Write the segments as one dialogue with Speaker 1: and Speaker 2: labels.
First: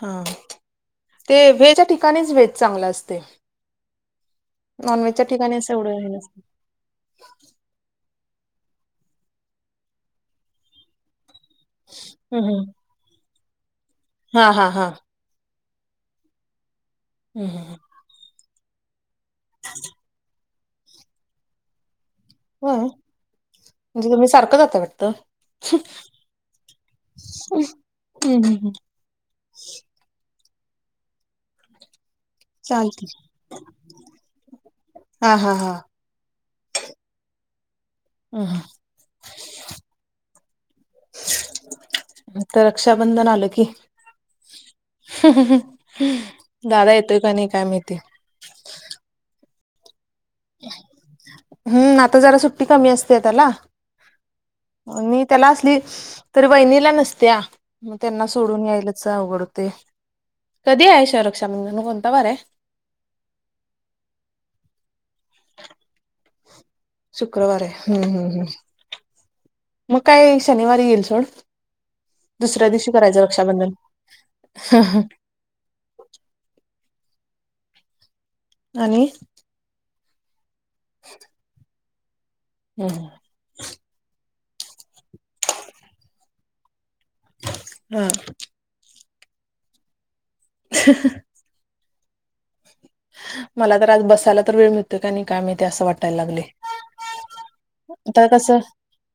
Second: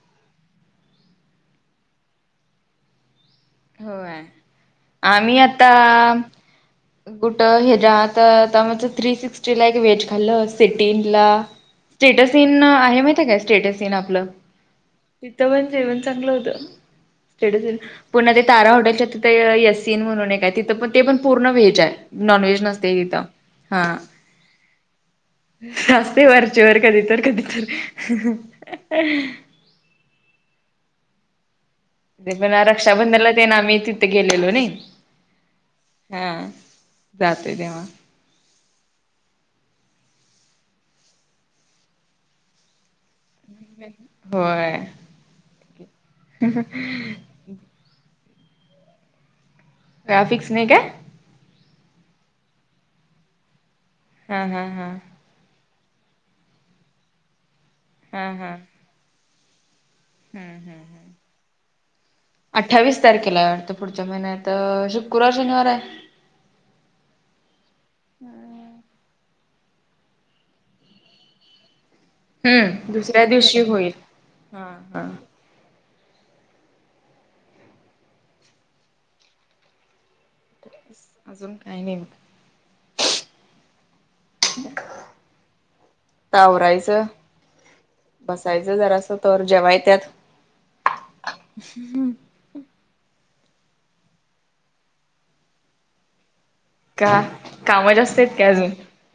Speaker 1: हा, ते व्हेच्या ठिकाणीच व्हेज चांगला असतं.
Speaker 2: होय, आम्ही
Speaker 1: ठिकाणी असं
Speaker 2: आता...
Speaker 1: एवढं हे नसतं
Speaker 2: कुठं हच्यात आता, म्हणजे थ्री सिक्स्टीला एक व्हेज खाल्लं, सिटीनला. स्टेटस
Speaker 1: हं
Speaker 2: इन
Speaker 1: हं
Speaker 2: आहे माहिती आहे काय स्टेटस इन आप
Speaker 1: हा हा हा
Speaker 2: तिथं पण जेवण चांगलं होतं
Speaker 1: हं
Speaker 2: स्टेटस
Speaker 1: हं
Speaker 2: इन पुन्हा ते तारा हॉटेलच्या येसीन म्हणून एक हाय तिथं पण ते पण पूर्ण व्हेज आहे नॉन व्हेज
Speaker 1: होय
Speaker 2: नसतेय तिथं.
Speaker 1: म्हणजे तुम्ही सारखं जाता वाटतं.
Speaker 2: आसतोय वरचेवर कधी तर कधी तर
Speaker 1: हं
Speaker 2: ह
Speaker 1: हं हं
Speaker 2: ह ते पण
Speaker 1: चालतंय
Speaker 2: रक्षाबंधनला तेन आम्ही तिथे गेलेलो नाई
Speaker 1: हा हा हा
Speaker 2: हा जातय तेव्हा
Speaker 1: हा [inaudible] आता रक्षाबंधन आलं की.
Speaker 2: होय
Speaker 1: हं हं दादा येतोय का नाही काय माहिती?
Speaker 2: ग्राफिक्स
Speaker 1: हम्म आता जरा सुट्टी कमी असते त्याला
Speaker 2: हम हम हम
Speaker 1: आणि त्याला असली तरी वहिनीला नसत्या मग त्यांना
Speaker 2: हा
Speaker 1: सोडून यायलाच अवघड होतयं
Speaker 2: हा
Speaker 1: कधी आहे श रक्षाबंधन कोणता वार आहे
Speaker 2: अठ्ठावीस तारखेला वाटतं पुढच्या महिन्यात शुक्रवार शनिवार आहे
Speaker 1: शुक्रवार हाय हम्म हम् हम् मग काय शनिवारी येईल सोड दुसऱ्या
Speaker 2: हम्म
Speaker 1: दिवशी करायचं
Speaker 2: दुसऱ्या दिवशी
Speaker 1: रक्षाबंधन
Speaker 2: होईल
Speaker 1: हा हं आणि
Speaker 2: अजून काही नाही मग
Speaker 1: हम्म [inaudible]
Speaker 2: आवरायचं
Speaker 1: हा
Speaker 2: बसायचं जरासं तोवर जेवाय येत्यात
Speaker 1: हा हं
Speaker 2: ह हम
Speaker 1: मला तर आज बसायला तर वेळ मिळतोय का नाही काय माहीती असं वाटायला लागलेय
Speaker 2: का काम जास्त आहेत का अजून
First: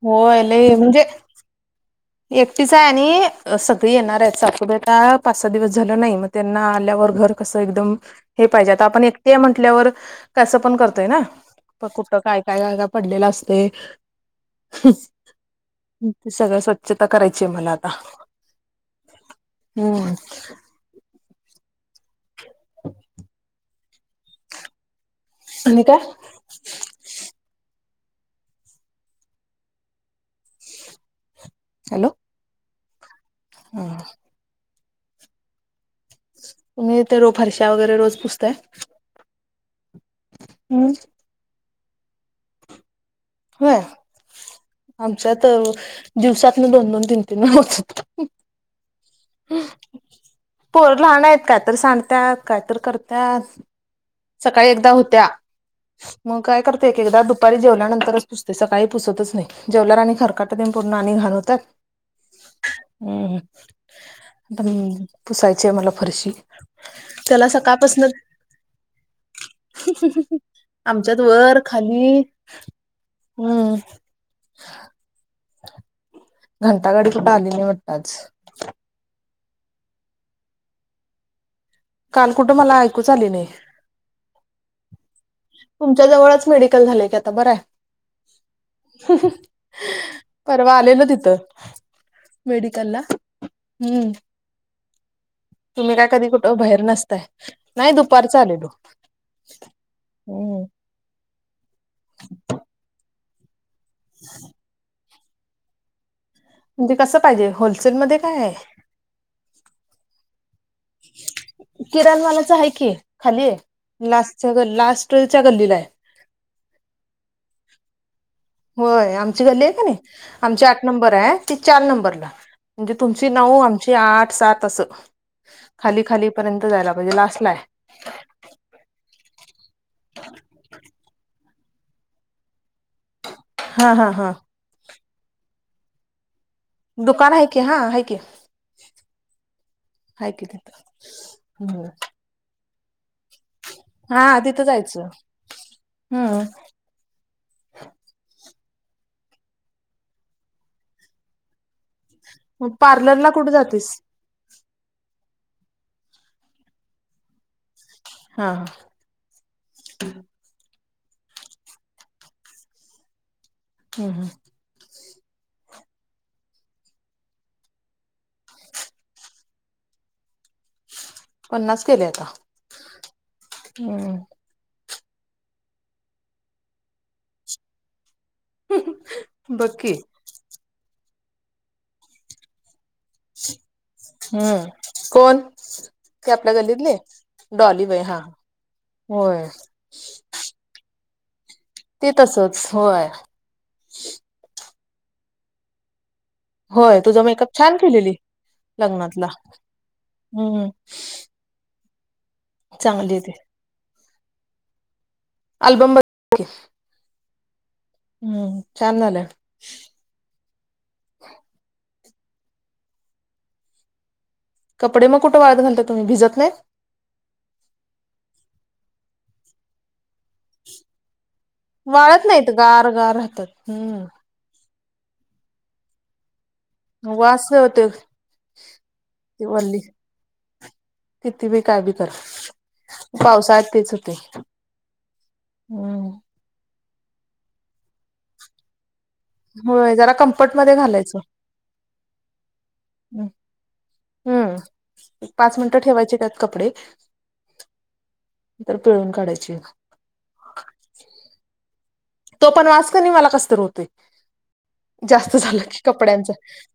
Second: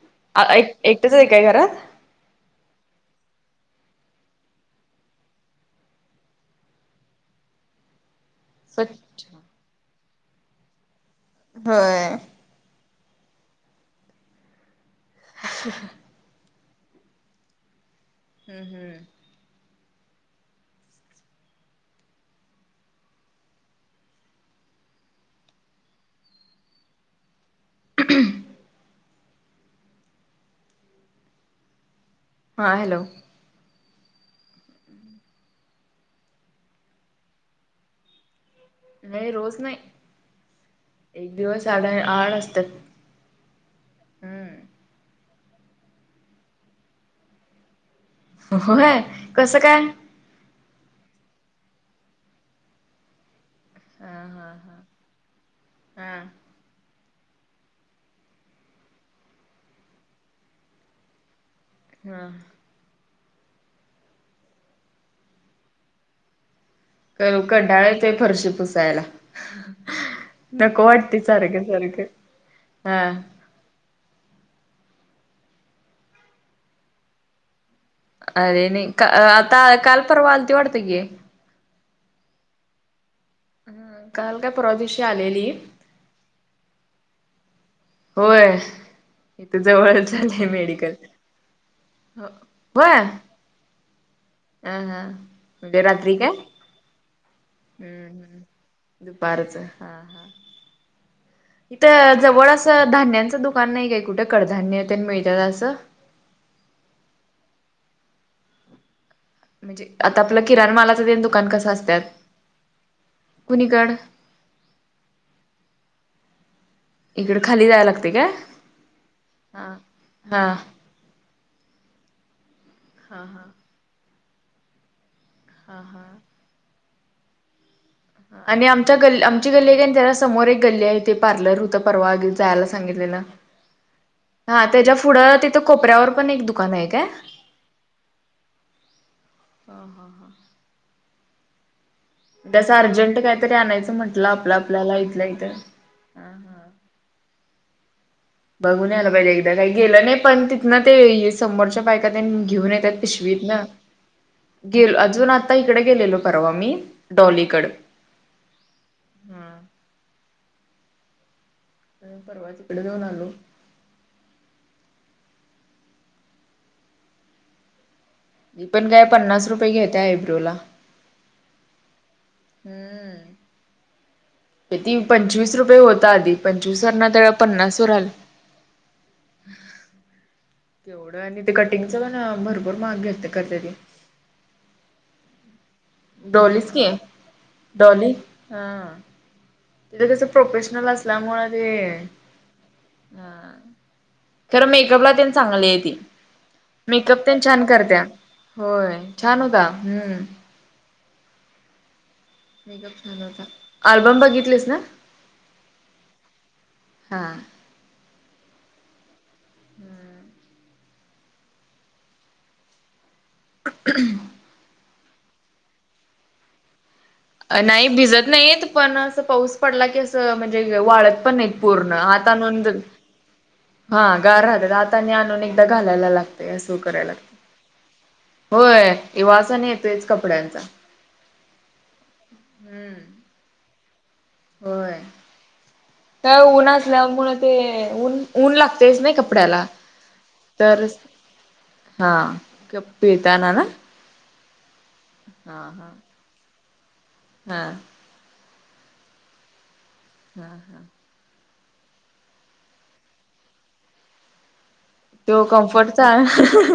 Speaker 1: होय
Speaker 2: एक
Speaker 1: लय म्हणजे
Speaker 2: एकटेच आहे काय घरात
Speaker 1: एकटीच आहे आणि सगळी येणार आहेत सासुबाई आता पाच सहा दिवस झाल नाही मग.. त्यांना आल्यावर घर कसं एकदम हे पाहिजे आता आपण
Speaker 2: स्वच्छ
Speaker 1: एकटे म्हटल्यावर कसं पण करतोय ना प
Speaker 2: होय
Speaker 1: कुठ काय काय [unintelligible] पडलेला असतेय हं
Speaker 2: हा हं
Speaker 1: ते सगळ स्वच्छता करायची आहे मला आता
Speaker 2: हम्म हम्म
Speaker 1: हम्म [inaudible] आणि काय
Speaker 2: [unintelligible]
Speaker 1: हॅलो
Speaker 2: हा हॅलो
Speaker 1: [unintelligible] तुम्ही तर रोज फरशा वगैरे रोज पुसताय
Speaker 2: नाही रोज नाही
Speaker 1: हम्म
Speaker 2: एक दिवस आड आड असतात
Speaker 1: होय
Speaker 2: हम्म
Speaker 1: आमच्यात दिवसातन दोन दोन तीन तीनदा होतेत
Speaker 2: होय, कसं काय,
Speaker 1: पोरं लहान हायत, कायतर सांडतात, कायतर करतात.
Speaker 2: हा हा
Speaker 1: सकाळी एकदा होत्या
Speaker 2: हा हा
Speaker 1: मग काय करतोय एक-एकदा दुपारी जेवल्यानंतरच पुसतयं सकाळी पुसतच नाही, जेवल्यावर आणि खरकाटं तेन पडून आणि घाण हुत्यात
Speaker 2: हा
Speaker 1: हूं.. हूं.. पण पुसायची हाय मला फरशी,
Speaker 2: करू
Speaker 1: त्याला
Speaker 2: कंटाळा
Speaker 1: सकाळपासून
Speaker 2: येतोय फरशी पुसायला, नको वाटतंय
Speaker 1: आमच्यात वर
Speaker 2: सारखं सारखं.
Speaker 1: खाली....
Speaker 2: हा.
Speaker 1: हम्म. घंटा गाडी कुठं आली नाही वाटतं आज?
Speaker 2: आली नाही का आता काल परवा आलती वाटतं की,
Speaker 1: काल कुठं मला ऐकूच आली नाही.
Speaker 2: ह काल काय परवा दिवशी आलेली
Speaker 1: तुमच्या जवळच मेडिकल झालय की आता बरांय.
Speaker 2: होय इथं जवळच झालेय
Speaker 1: तू
Speaker 2: मिडी
Speaker 1: आलेला तिथं.
Speaker 2: व्हयं
Speaker 1: हूं...
Speaker 2: म्हणजे
Speaker 1: तुम्ही काय
Speaker 2: रात्री
Speaker 1: कधी कुठं बाहेर नसताय, नाही दुपारचं आलेलो,
Speaker 2: दुपारचं हा. हा.
Speaker 1: हूं....
Speaker 2: इथं जवळ असं धान्यांचं दुकान नाही काय कुठं कडधान्य मिळतात असं?
Speaker 1: म्हणजे कसं पाहिजे, होलसेलमध्ये काय
Speaker 2: म्हणजे आता आपलं किराण मालात.
Speaker 1: किराणा मालाचा आहे की, खाली
Speaker 2: कुणीकड
Speaker 1: लास्ट लास्टच्या गल्लीला आहे.
Speaker 2: इकडं खाली जाया लागतयं काय?
Speaker 1: होय आमची गल्ली आहे
Speaker 2: हा
Speaker 1: का नाही
Speaker 2: हा
Speaker 1: आमची आठ नंबर आहे ती चार नंबरला. म्हणजे तुमची नऊ, आमची आठ, सात असं खाली खाली पर्यंत जायला पाहिजे लास्टला आहे.
Speaker 2: आणि आमच्या गल् आमची गल्ली का त्याला समोर एक गल्ली आहे, ते पार्लर होतं परवा जायला सांगितलेलं. [unintelligible]
Speaker 1: हां.. हां.. हा.
Speaker 2: हा त्याच्या पुढं तिथं कोपऱ्यावर पण एक दु
Speaker 1: दुकान आहे की, हा आहे की? हाय की तिथं... हूं...
Speaker 2: तसं अर्जंट काहीतरी आणायचं म्हटलं आपलं आपल्याला इथलं इथं.
Speaker 1: हं..
Speaker 2: बघून याला पाहिजे एकदा काही गेलं नाही पण तिथनं ते समोरच्या बायका तेनी घेऊन
Speaker 1: मग
Speaker 2: येत्यात
Speaker 1: पार्लरला
Speaker 2: पिशवीत
Speaker 1: कुठे
Speaker 2: नं.
Speaker 1: जातेस
Speaker 2: गेल अजून आता इकडे गेलेलो परवा मी डॉलीकड.
Speaker 1: हा हा.
Speaker 2: आम्ही परवा तिकडं जाऊन आलो.
Speaker 1: ह.. हां.
Speaker 2: मी पण काय पन्नास रुपये घेत्या आयब्रोला.
Speaker 1: पन्नास केले आता.
Speaker 2: हम्म.
Speaker 1: हम्म.
Speaker 2: ती पंचवीस रुपये होत आधी पंचवीस वरन आता पन्नास वर आले.
Speaker 1: बघ की
Speaker 2: तेवढं आणि ते कटिंगच पण भरपूर महाग घ्या ते करत्याती.
Speaker 1: हम्म, कोण? ते आपल्या
Speaker 2: डॉलीच की
Speaker 1: गल्लीतली, डॉली बाई हा, होय.
Speaker 2: तिथं कस प्रोफेशनल असल्यामुळ ते,
Speaker 1: तसच होय
Speaker 2: हा. खर मेकअपला तेन चांगली आहे ती.
Speaker 1: होय
Speaker 2: मेकअप
Speaker 1: तुझा
Speaker 2: तेन छान करत्या,
Speaker 1: केलेली
Speaker 2: होय
Speaker 1: लग्नातला
Speaker 2: छान होता, हम्म.
Speaker 1: हम्म. चांगली आहे ती
Speaker 2: अल्बम बघितलीस ना?
Speaker 1: अल्बम ब [unintelligible]
Speaker 2: हा.
Speaker 1: हम्म छान झालय.
Speaker 2: हम्म. [inaudible]
Speaker 1: कपडे म कुठ वाळत घालता तम्ही भिजत नाहीत.
Speaker 2: नाही भिजत नाहीत पण असं पाऊस पडला की असं म्हणजे ते वाळत पण नाही पूर्ण
Speaker 1: वाळत
Speaker 2: आत
Speaker 1: नाहीत
Speaker 2: आणून
Speaker 1: गार गार राहतात. हम्म
Speaker 2: हा गार राहतात आता आणि आणून एकदा घालायला लाग असं कराय लागत,
Speaker 1: वास होते
Speaker 2: होय ये
Speaker 1: ती
Speaker 2: वासा आणि
Speaker 1: वल्ली
Speaker 2: येतोयच कपड्यांचा.
Speaker 1: किती बी काय बी कर, पावसाळ्यात तेच होतय.
Speaker 2: होय.
Speaker 1: हम.
Speaker 2: काय ऊन असल्या मूळ ते ऊन ऊन लागतयच नय कप कपड्याला,
Speaker 1: होय जरा कम्फर्ट मध्ये
Speaker 2: तरच
Speaker 1: घालायचं
Speaker 2: हा, पिळताना ना.
Speaker 1: हम पाच
Speaker 2: हा
Speaker 1: मिनटं
Speaker 2: हा
Speaker 1: ठेवायची त्यात कपडे.
Speaker 2: हा.
Speaker 1: नंतर पिळून काढायची [unintelligible]
Speaker 2: हा हा.
Speaker 1: तो पण वास कनी मला कस तर होतय.
Speaker 2: तो कम्फर्टचा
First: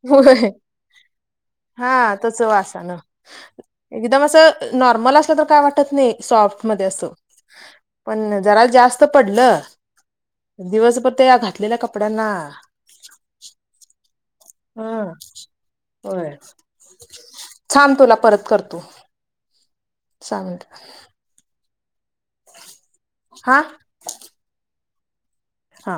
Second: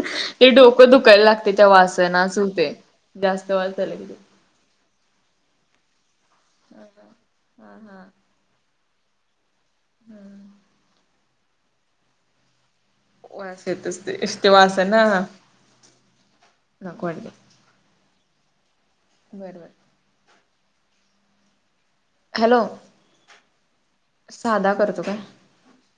Speaker 1: होय
Speaker 2: ते डोकं दुकायला लागतय त्या
Speaker 1: हा
Speaker 2: वासान अस
Speaker 1: तस
Speaker 2: हुतय.
Speaker 1: वासान
Speaker 2: जास्त वास आला की.
Speaker 1: एकदम असं नॉर्मल असल तर काय वाटत नाही सॉफ्ट मधे अस, पण जरा जास्त त पडलं
Speaker 2: हम्म.
Speaker 1: दिवसभर त्या घातलेल्या कपड्यांना
Speaker 2: वास येत असतोय तो
Speaker 1: ह
Speaker 2: वासान [unintelligible]
Speaker 1: थांम तुला परत करतो.
Speaker 2: बर बर.
Speaker 1: चालतय.
Speaker 2: हॅलो,
Speaker 1: हा
Speaker 2: सादा करतो काय.
Speaker 1: हा! !